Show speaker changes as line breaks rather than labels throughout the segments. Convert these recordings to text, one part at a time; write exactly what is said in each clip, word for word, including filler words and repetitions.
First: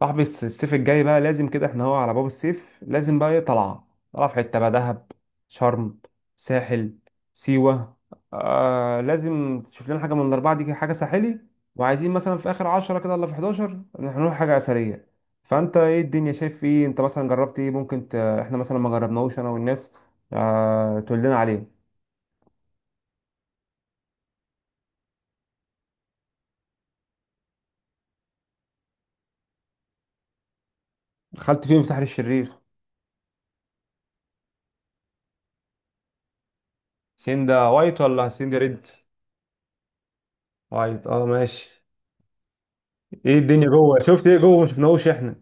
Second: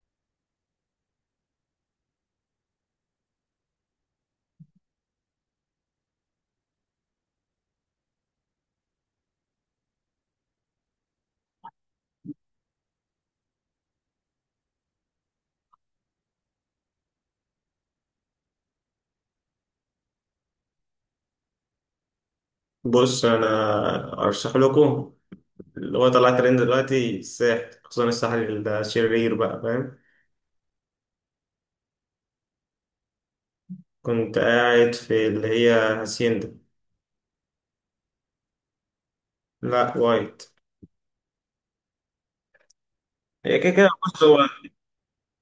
صاحبي الس- الصيف الجاي بقى لازم كده، احنا هو على باب الصيف. لازم بقى ايه، طلعة طلعة في حتة بقى، دهب، شرم، ساحل، سيوة. آه، لازم تشوف لنا حاجة من الأربعة دي كده، حاجة ساحلي. وعايزين مثلا في آخر عشرة كده ولا في حداشر هنروح حاجة أثرية. فأنت ايه الدنيا، شايف ايه، انت مثلا جربت ايه؟ ممكن ت... احنا مثلا ما جربناهوش أنا والناس. آه، تقول لنا عليه.
بص انا ارشح لكم اللي هو طلع ترند دلوقتي الساحل، خصوصا الساحل الشرير بقى. فاهم؟
دخلت فين في ساحل الشرير؟
كنت قاعد في اللي هي هاسيندا.
سيندا وايت ولا سيندا ريد؟
لا، وايت.
وايت، اه ماشي. ايه
هي
الدنيا
كده كده،
جوه،
بص،
شفت ايه
هو
جوه ما شفناهوش احنا؟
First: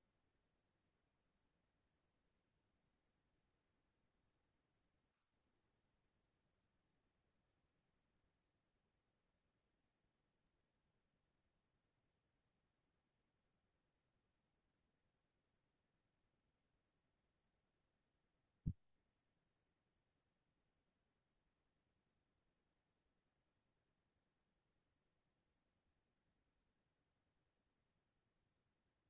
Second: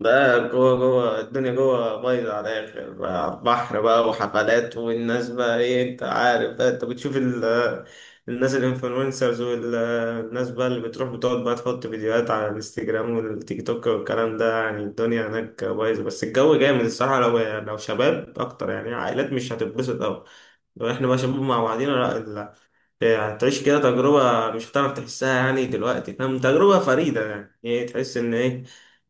ده جوه. جوه الدنيا جوه بايظة على الآخر بقى، على البحر بقى، وحفلات والناس بقى، إيه؟ أنت عارف بقى، أنت بتشوف ال- الناس الإنفلونسرز والناس بقى اللي بتروح بتقعد بقى تحط فيديوهات على الانستجرام والتيك توك والكلام ده. يعني الدنيا هناك بايظة بس الجو جامد الصراحة. لو لو شباب أكتر، يعني عائلات مش هتتبسط أوي. لو إحنا بقى شباب مع بعضينا، لا، هتعيش كده تجربة مش هتعرف تحسها، يعني دلوقتي، فاهم؟ تجربة فريدة، يعني ايه، تحس ان ايه،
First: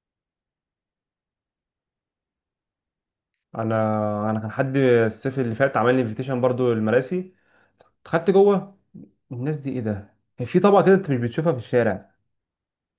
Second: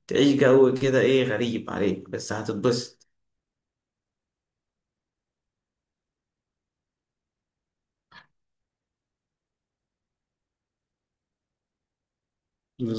تعيش جو كده ايه غريب عليك، بس هتتبسط.
انا انا كان حد الصيف اللي فات عمل لي انفيتيشن برضو المراسي، دخلت جوه. الناس دي ايه ده؟ كان في طبقه كده انت مش بتشوفها في الشارع،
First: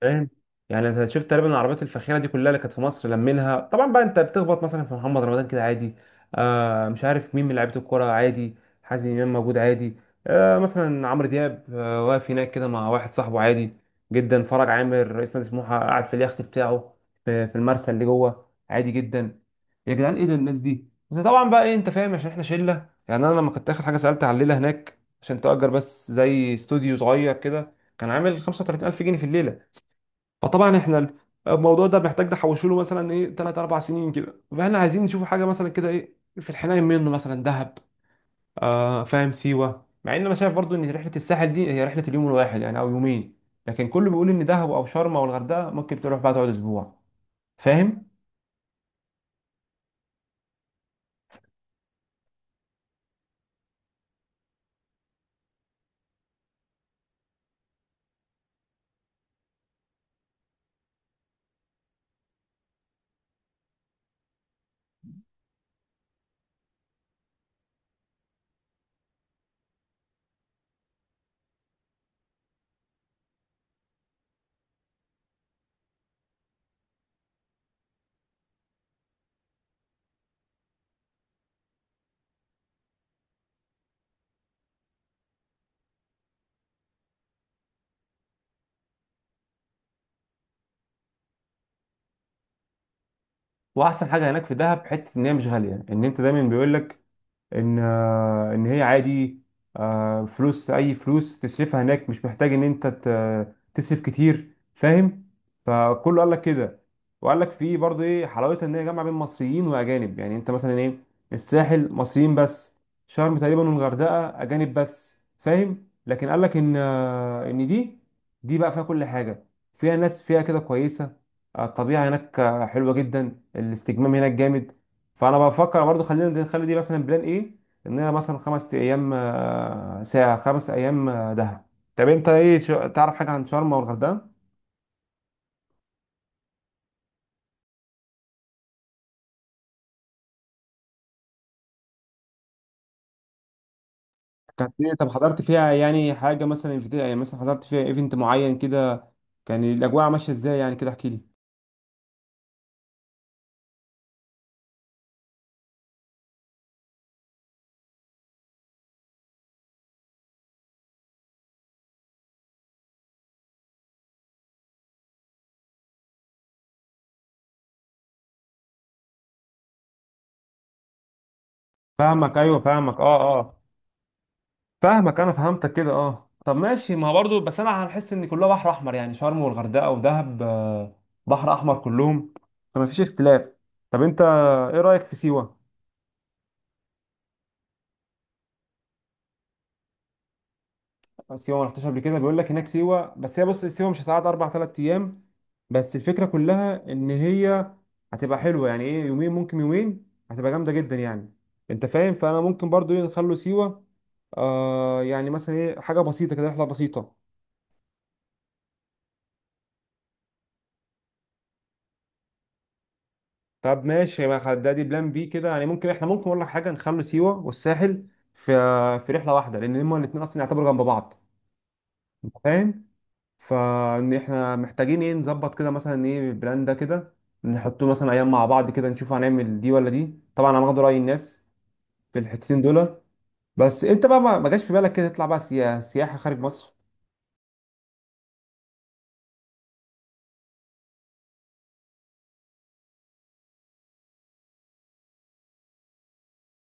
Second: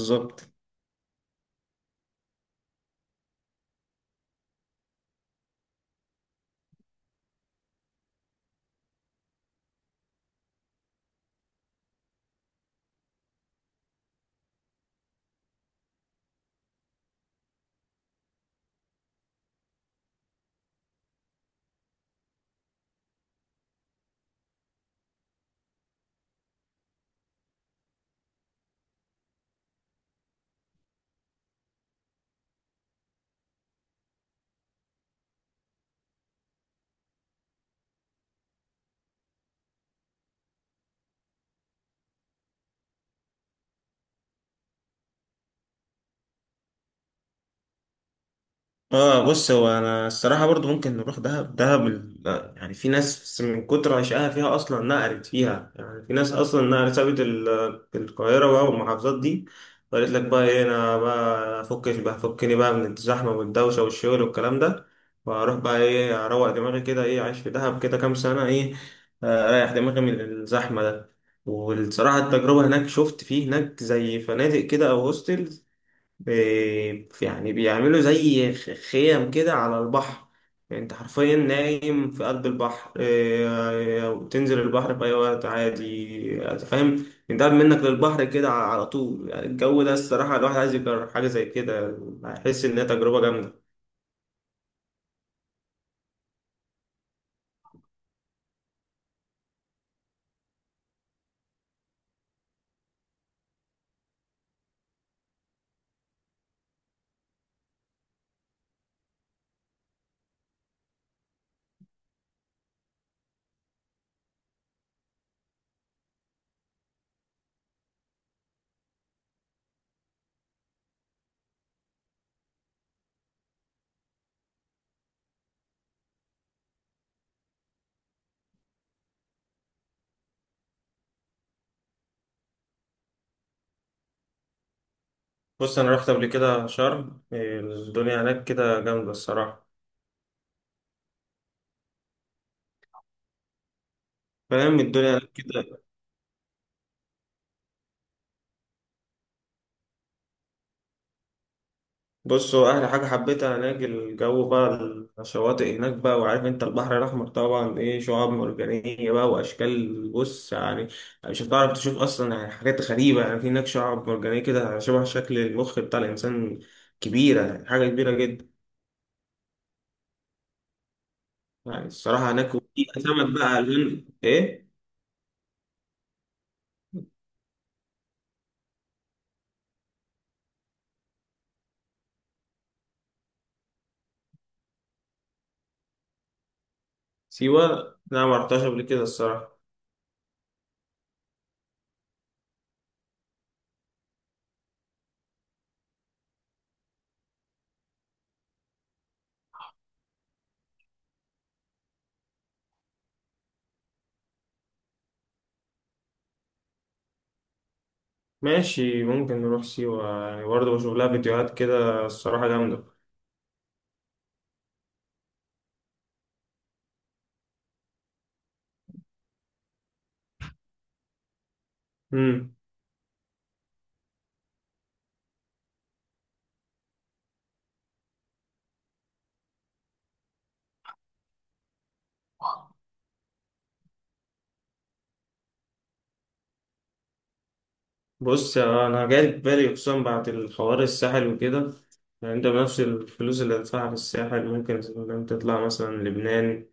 فاهم. يعني انت شفت تقريبا العربيات الفاخره دي كلها اللي كانت في مصر لمينها طبعا. بقى انت بتخبط مثلا في محمد رمضان كده عادي. آه، مش عارف مين من لعيبه الكوره عادي. حازم امام موجود عادي. آه، مثلا عمرو دياب آه واقف هناك كده مع واحد صاحبه عادي جدا. فرج عامر رئيس نادي سموحه قاعد في اليخت بتاعه في في المرسى اللي جوه عادي جدا. يا جدعان ايه ده الناس دي؟ بس طبعا بقى ايه، انت فاهم عشان احنا شله. يعني انا لما كنت اخر حاجه سالت على الليله هناك عشان تأجر بس زي استوديو صغير كده، كان عامل خمسة وتلاتين الف جنيه في الليله. فطبعا احنا الموضوع ده محتاج نحوشه له مثلا ايه تلاتة اربعة سنين كده. فاحنا عايزين نشوف حاجه مثلا كده، ايه في الحنين منه، مثلا دهب، آه فاهم، سيوه. مع ان انا شايف برضو ان رحله الساحل دي هي رحله اليوم الواحد يعني او يومين، لكن كله بيقول ان دهب او شرم او الغردقه ممكن تروح بقى تقعد اسبوع، فاهم.
اه، بص، هو انا الصراحه برضو ممكن نروح دهب. دهب ال- لا، يعني في ناس من كتر عشقها فيها اصلا نقلت فيها، يعني في ناس اصلا نقلت سابت ال- القاهره بقى والمحافظات دي، وقالت لك بقى ايه، انا بقى افكش بقى، فكني بقى من الزحمه والدوشه والشغل والكلام ده، واروح بقى ايه اروق دماغي كده، ايه عايش في دهب كده كام سنه، ايه، آه، اريح دماغي من الزحمه ده. والصراحه التجربه هناك، شفت فيه هناك زي فنادق كده او هوستل بي، يعني بيعملوا زي خ- خيم كده على البحر. يعني انت حرفيا نايم في قلب البحر، إيه، وتنزل البحر في اي وقت عادي. انت فاهم؟ انت قاعد منك للبحر كده، على على طول. يعني الجو ده الصراحة، الواحد عايز يجرب حاجة زي كده، هيحس انها تجربة جامدة.
واحسن حاجه هناك في دهب حته ان هي مش غاليه. ان انت دايما بيقول لك ان آه، ان هي عادي. آه، فلوس اي فلوس تصرفها هناك مش محتاج ان انت ت- تصرف كتير، فاهم. فكله قال لك كده. وقال لك في برضه ايه حلاوتها، ان هي جامعه بين مصريين واجانب. يعني انت مثلا ايه، الساحل مصريين بس، شرم تقريبا والغردقه اجانب بس، فاهم. لكن قال لك ان آه، ان دي دي بقى فيها كل حاجه. فيها ناس فيها كده كويسه. آه، الطبيعه هناك آه، حلوه جدا. الاستجمام هناك جامد. فانا بفكر برضو خلينا نخلي دي مثلا بلان، ايه ان انا مثلا خمس ايام، آه، ساعه خمس ايام، آه، دهب. طب انت ايه، شو- تعرف حاجه عن شرم والغردقه؟
بص انا رحت قبل كده شرم، إيه، الدنيا هناك كده جامدة الصراحة.
كانت
فاهم؟
ايه، طب
الدنيا هناك
حضرت فيها
كده.
يعني حاجه مثلا، في يعني مثلا حضرت فيها ايفنت معين كده؟ كان الاجواء ماشيه ازاي يعني كده، احكي لي.
بص، هو أحلى حاجة حبيتها هناك الجو بقى، الشواطئ هناك بقى. وعارف أنت البحر الأحمر طبعا، إيه، شعاب مرجانية بقى وأشكال. بص يعني، مش هتعرف تشوف أصلا، يعني حاجات غريبة. يعني في هناك شعاب مرجانية كده شبه شكل المخ بتاع الإنسان، كبيرة، يعني حاجة كبيرة جدا يعني الصراحة.
فاهمك،
هناك
ايوه
وفي
فاهمك، اه
سمك
اه
بقى ألوان إيه.
فاهمك، انا فهمتك كده، اه طب ماشي. ما هو برضو بس انا هنحس ان كلها بحر احمر، يعني شرم والغردقه ودهب آه، بحر احمر كلهم. فما فيش اختلاف. طب انت ايه رايك في سيوه؟
سيوة، لا، ما رحتهاش قبل كده الصراحة.
سيوه ما رحتش قبل كده، بيقول لك هناك سيوه. بس هي بص، سيوه مش هتقعد اربع ثلاث ايام. بس الفكره كلها ان هي هتبقى حلوه، يعني ايه يومين، ممكن يومين هتبقى جامده جدا يعني، انت فاهم. فانا ممكن برضو ايه نخلو سيوه، آه، يعني مثلا ايه حاجه بسيطه كده، رحله بسيطه.
ماشي، ممكن نروح سيوة، يعني برضه بشوف لها فيديوهات كده الصراحة جامدة.
طب ماشي، ما خد- ده دي بلان بي كده، يعني ممكن احنا، ممكن اقول لك حاجه نخلو سيوه والساحل في في رحله واحده، لان هما الاثنين اصلا يعتبروا جنب بعض، انت
مم.
فاهم. فان احنا محتاجين ايه نظبط كده مثلا ايه البلان ده كده، نحطه مثلا ايام مع بعض كده نشوف هنعمل دي ولا دي. طبعا انا هاخد رأي الناس في الحتتين دول. بس انت بقى ما ما جاش في بالك كده تطلع بقى سيا- سياحة خارج مصر؟
بص، يا- انا جاي في بالي خصوصا بعد الحوار الساحل وكده. يعني انت بنفس الفلوس اللي هتدفعها في الساحل ممكن مثلاً تطلع مثلا لبنان.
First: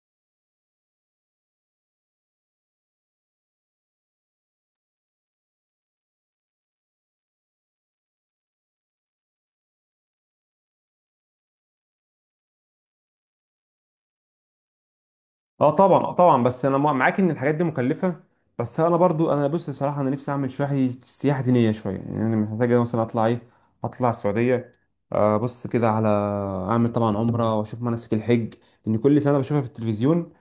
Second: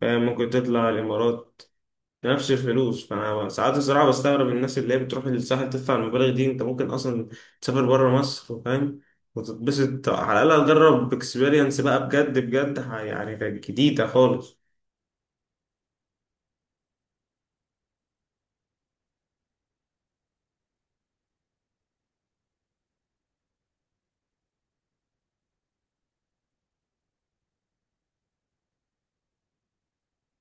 فاهم؟ ممكن تطلع الامارات نفس الفلوس. فانا ساعات الصراحه بستغرب الناس اللي هي بتروح للساحل تدفع المبالغ دي. انت ممكن اصلا تسافر بره مصر، فاهم، وتتبسط، على الاقل تجرب اكسبيرينس بقى بجد بجد، ح- يعني كانت جديده خالص.
اه طبعا، اه طبعا، بس انا مع- معاك ان الحاجات دي مكلفة. بس انا برضو انا بص صراحة، انا نفسي اعمل شوية سياحة دينية. شوية يعني انا محتاج مثلا اطلع ايه، اطلع السعودية. آه، بص كده على اعمل طبعا عمرة، واشوف مناسك الحج. لان كل سنة بشوفها في التلفزيون،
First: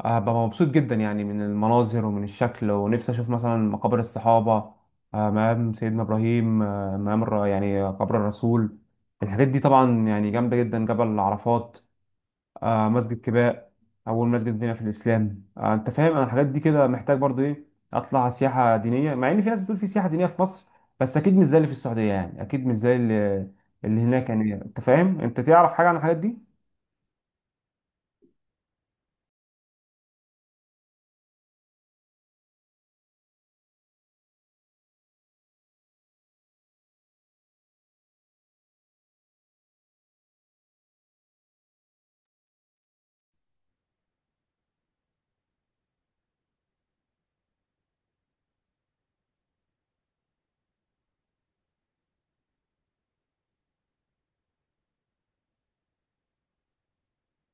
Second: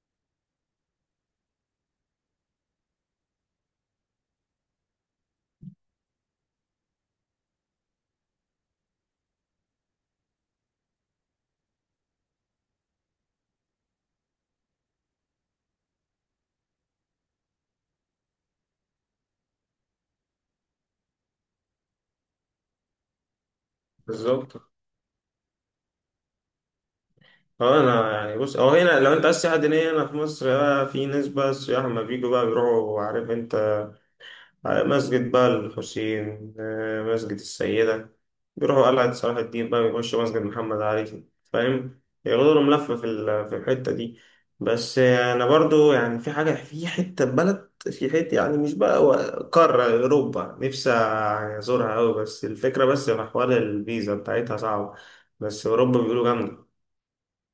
هبقى مبسوط جدا يعني من المناظر ومن الشكل. ونفسي اشوف مثلا مقابر الصحابة، آه، مقام سيدنا ابراهيم، آه، مقام الر- يعني قبر الرسول. الحاجات دي طبعا يعني جامدة جدا. جبل عرفات، آه، مسجد كباء اول مسجد بنا في الاسلام. آه، انت فاهم انا الحاجات دي كده محتاج برضو ايه اطلع سياحة دينية. مع ان في ناس بتقول في سياحة دينية في مصر، بس اكيد مش زي اللي في السعودية. يعني اكيد مش زي اللي اللي هناك. يعني
بالظبط.
انت فاهم، انت تعرف حاجة عن الحاجات دي؟
اه انا يعني، بص، او هنا لو انت عايز سياحه دينيه هنا في مصر بقى، في ناس بقى السياح لما بيجوا بقى بيروحوا، عارف انت، على مسجد بقى الحسين، آه، مسجد السيده، بيروحوا قلعه صلاح الدين بقى، بيخشوا مسجد محمد علي. فاهم؟ ياخدوا لهم لفه في ال- في الحته دي. بس آه، انا برضو يعني في حاجه، في حته بلد في حته، يعني مش بقى و- قاره اوروبا نفسي يعني ازورها قوي، بس الفكره بس في حوار الفيزا بتاعتها صعبه. بس اوروبا بيقولوا جامده.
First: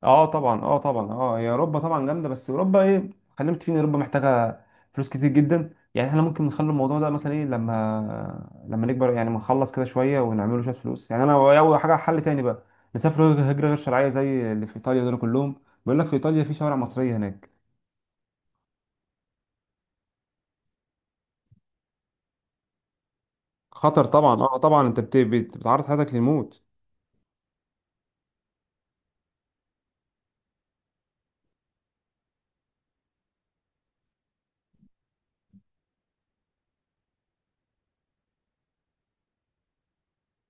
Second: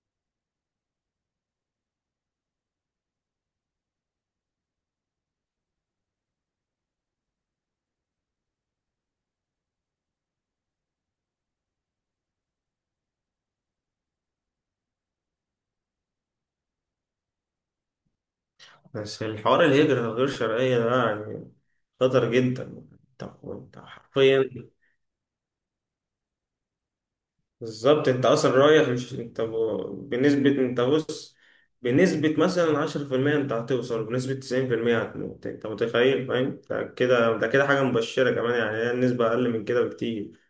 اه طبعا، اه طبعا، اه هي اوروبا طبعا جامده. بس اوروبا ايه، خلينا متفقين إن اوروبا محتاجه فلوس كتير جدا. يعني احنا ممكن نخلي الموضوع ده مثلا ايه لما لما نكبر يعني، ما نخلص كده شويه ونعمله شويه فلوس. يعني انا اول حاجه حل تاني بقى، نسافر هجره غير شرعيه زي اللي في ايطاليا دول كلهم. بيقول لك في ايطاليا في شوارع مصريه هناك.
بس الحوار الهجرة الغير شرعية ده يعني خطر جدا. انت انت
خطر طبعا،
حرفيا.
اه طبعا، انت بت- بت- بتعرض حياتك للموت.
بالظبط، انت اصلا رايح مش انت ب- بنسبة، انت بص، بنسبة مثلا عشرة في المية انت هتوصل، بنسبة تسعين في المية هتموت. انت متخيل؟ فاهم ده كده؟ ده كده حاجة مبشرة كمان يعني، هي النسبة أقل من كده بكتير.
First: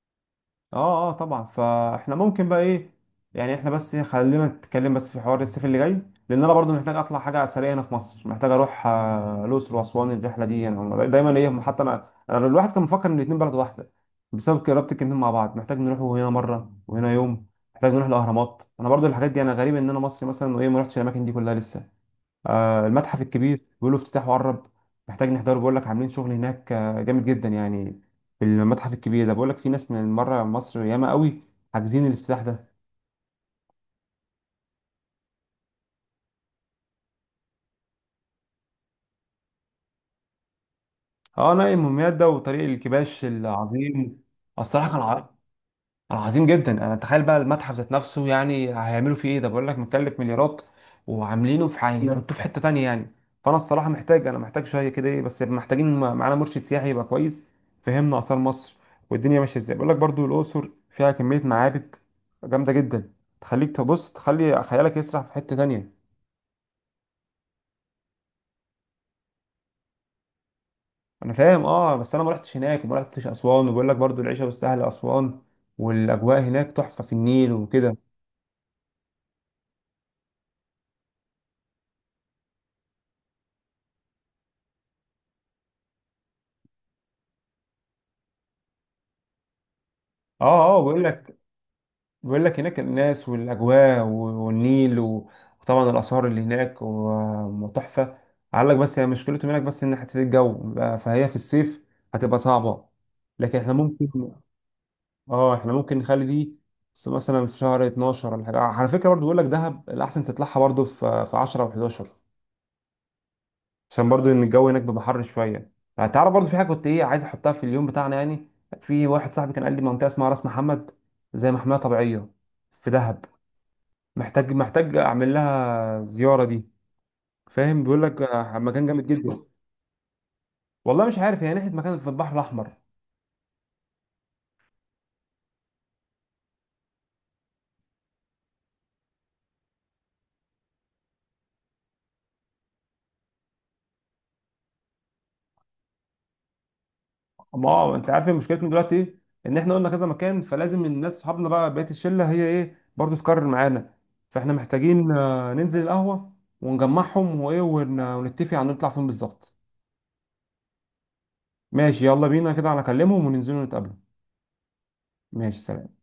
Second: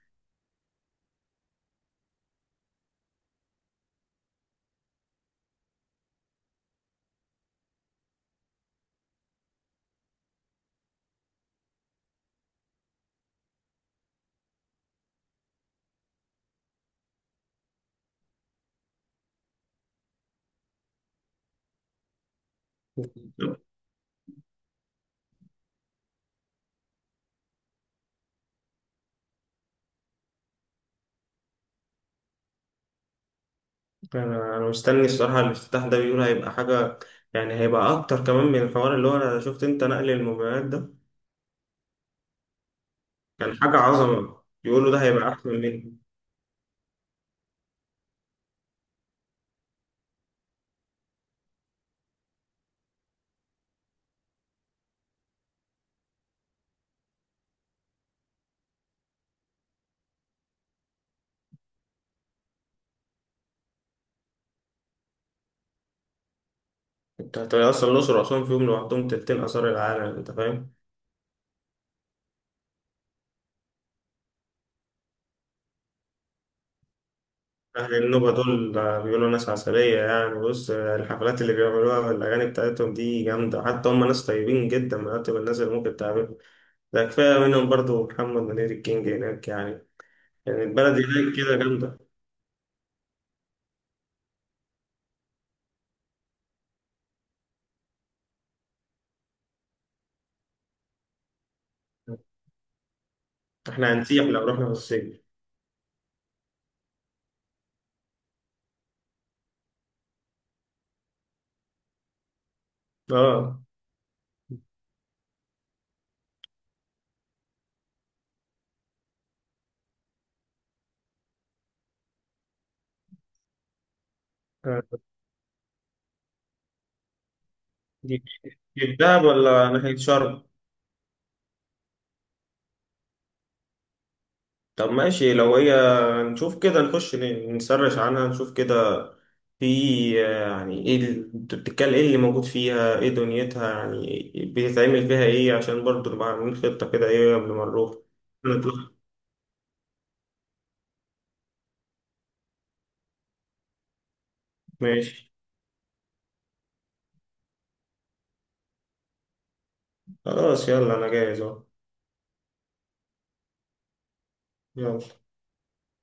اه اه طبعا، فاحنا ممكن بقى ايه، يعني احنا بس إيه، خلينا نتكلم بس في حوار الصيف اللي جاي. لان انا برضو محتاج اطلع حاجه اثريه هنا في مصر. محتاج اروح آه، الاقصر واسوان. الرحله دي يعني دايما ايه، حتى انا أنا الواحد كان مفكر ان الاتنين بلد واحده بسبب قرابه الاتنين مع بعض. محتاج نروح هنا مره وهنا يوم. محتاج نروح الاهرامات. انا برضو الحاجات دي، انا غريب ان انا مصري مثلا وايه ما رحتش الاماكن دي كلها لسه. آه، المتحف الكبير بيقولوا افتتاحه قرب، محتاج نحضره. بيقول لك عاملين شغل هناك آه، جامد جدا يعني. في المتحف الكبير ده بيقول لك في ناس من بره مصر ياما قوي حاجزين الافتتاح ده.
أنا أنا مستني الصراحة الافتتاح ده، بيقول هيبقى حاجة، يعني هيبقى أكتر كمان من الحوار اللي هو أنا شفت أنت نقل الموبايلات ده.
اه نايم دمياط ده وطريق الكباش
كان حاجة
العظيم
عظمة،
الصراحه
بيقولوا
كان.
ده هيبقى أحسن منه.
انا عظيم جدا انا تخيل بقى المتحف ذات نفسه، يعني هيعملوا فيه ايه؟ ده بقول لك مكلف مليارات وعاملينه في حاجه، نعم. يحطوه في حته تانية يعني. فانا الصراحه محتاج انا محتاج شويه كده ايه. بس محتاجين م- معانا مرشد سياحي يبقى كويس. فهمنا اثار مصر والدنيا ماشيه ازاي. بقول لك برضو الاقصر فيها كميه معابد جامده جدا، تخليك تبص تخلي خيالك يسرح في حته تانية.
انت هت- اصلا الاقصر واسوان فيهم لوحدهم تلتين اثار العالم. انت فاهم؟
انا فاهم، اه بس انا ما رحتش هناك وما رحتش اسوان. وبقول لك برضو العيشه مستاهله اسوان، والاجواء هناك تحفه في النيل
اهل
وكده.
النوبه دول بيقولوا ناس عسليه، يعني بص الحفلات اللي بيعملوها والاغاني بتاعتهم دي جامده. حتى هم ناس طيبين جدا، من اطيب الناس اللي ممكن تقابلهم. ده كفايه منهم برضو محمد منير الكينج هناك يعني.
اه
يعني
اه
البلد
بقول
هناك
لك
كده جامده.
بيقول لك هناك الناس والاجواء و- والنيل و- وطبعا الاسعار اللي هناك و- وتحفه. قال لك بس هي مشكلته هناك بس ان حته الجو بقى- فهي في الصيف هتبقى صعبه. لكن احنا
احنا هنسيح
ممكن،
لو رحنا في الصيف.
اه احنا ممكن نخلي دي في مثلا في شهر اتناشر ولا حاجه. على فكره برضو بيقول لك دهب الاحسن تطلعها برضو في في عشرة و11،
اه.
عشان برضو ان الجو هناك بيبقى حر شويه. يعني تعرف برضو في حاجه كنت ايه عايز احطها في اليوم بتاعنا يعني. في واحد صاحبي كان قال لي منطقه اسمها راس محمد، زي محميه طبيعيه في دهب. محتاج
آه.
محتاج اعمل لها زياره دي، فاهم. بيقول
دي
لك
دي
آه، مكان
في
جامد
دهب
جدا.
ولا ناحيه شرم؟
والله مش عارف، هي ناحيه مكان في البحر الاحمر.
طب ماشي لو هي، نشوف كده، نخش ن- نسرش عنها نشوف كده في، آه، يعني ايه ال- انت بتتكلم ايه اللي موجود فيها، ايه دنيتها يعني، بيتعمل فيها ايه، عشان برضو نبقى عاملين خطة كده ايه قبل ما
ما هو
نروح
انت عارف إيه مشكلتنا
نطلع.
دلوقتي ايه، ان احنا قلنا كذا مكان. فلازم الناس صحابنا بقى بقيه الشله هي ايه برضو تكرر معانا. فاحنا محتاجين
ماشي،
آه، ننزل القهوه ونجمعهم وايه ون- ونتفق على نطلع فين بالظبط.
خلاص، يلا انا جاهز اهو.
ماشي يلا بينا كده، انا اكلمهم وننزلوا نتقابلوا.
يلا.
ماشي سلام.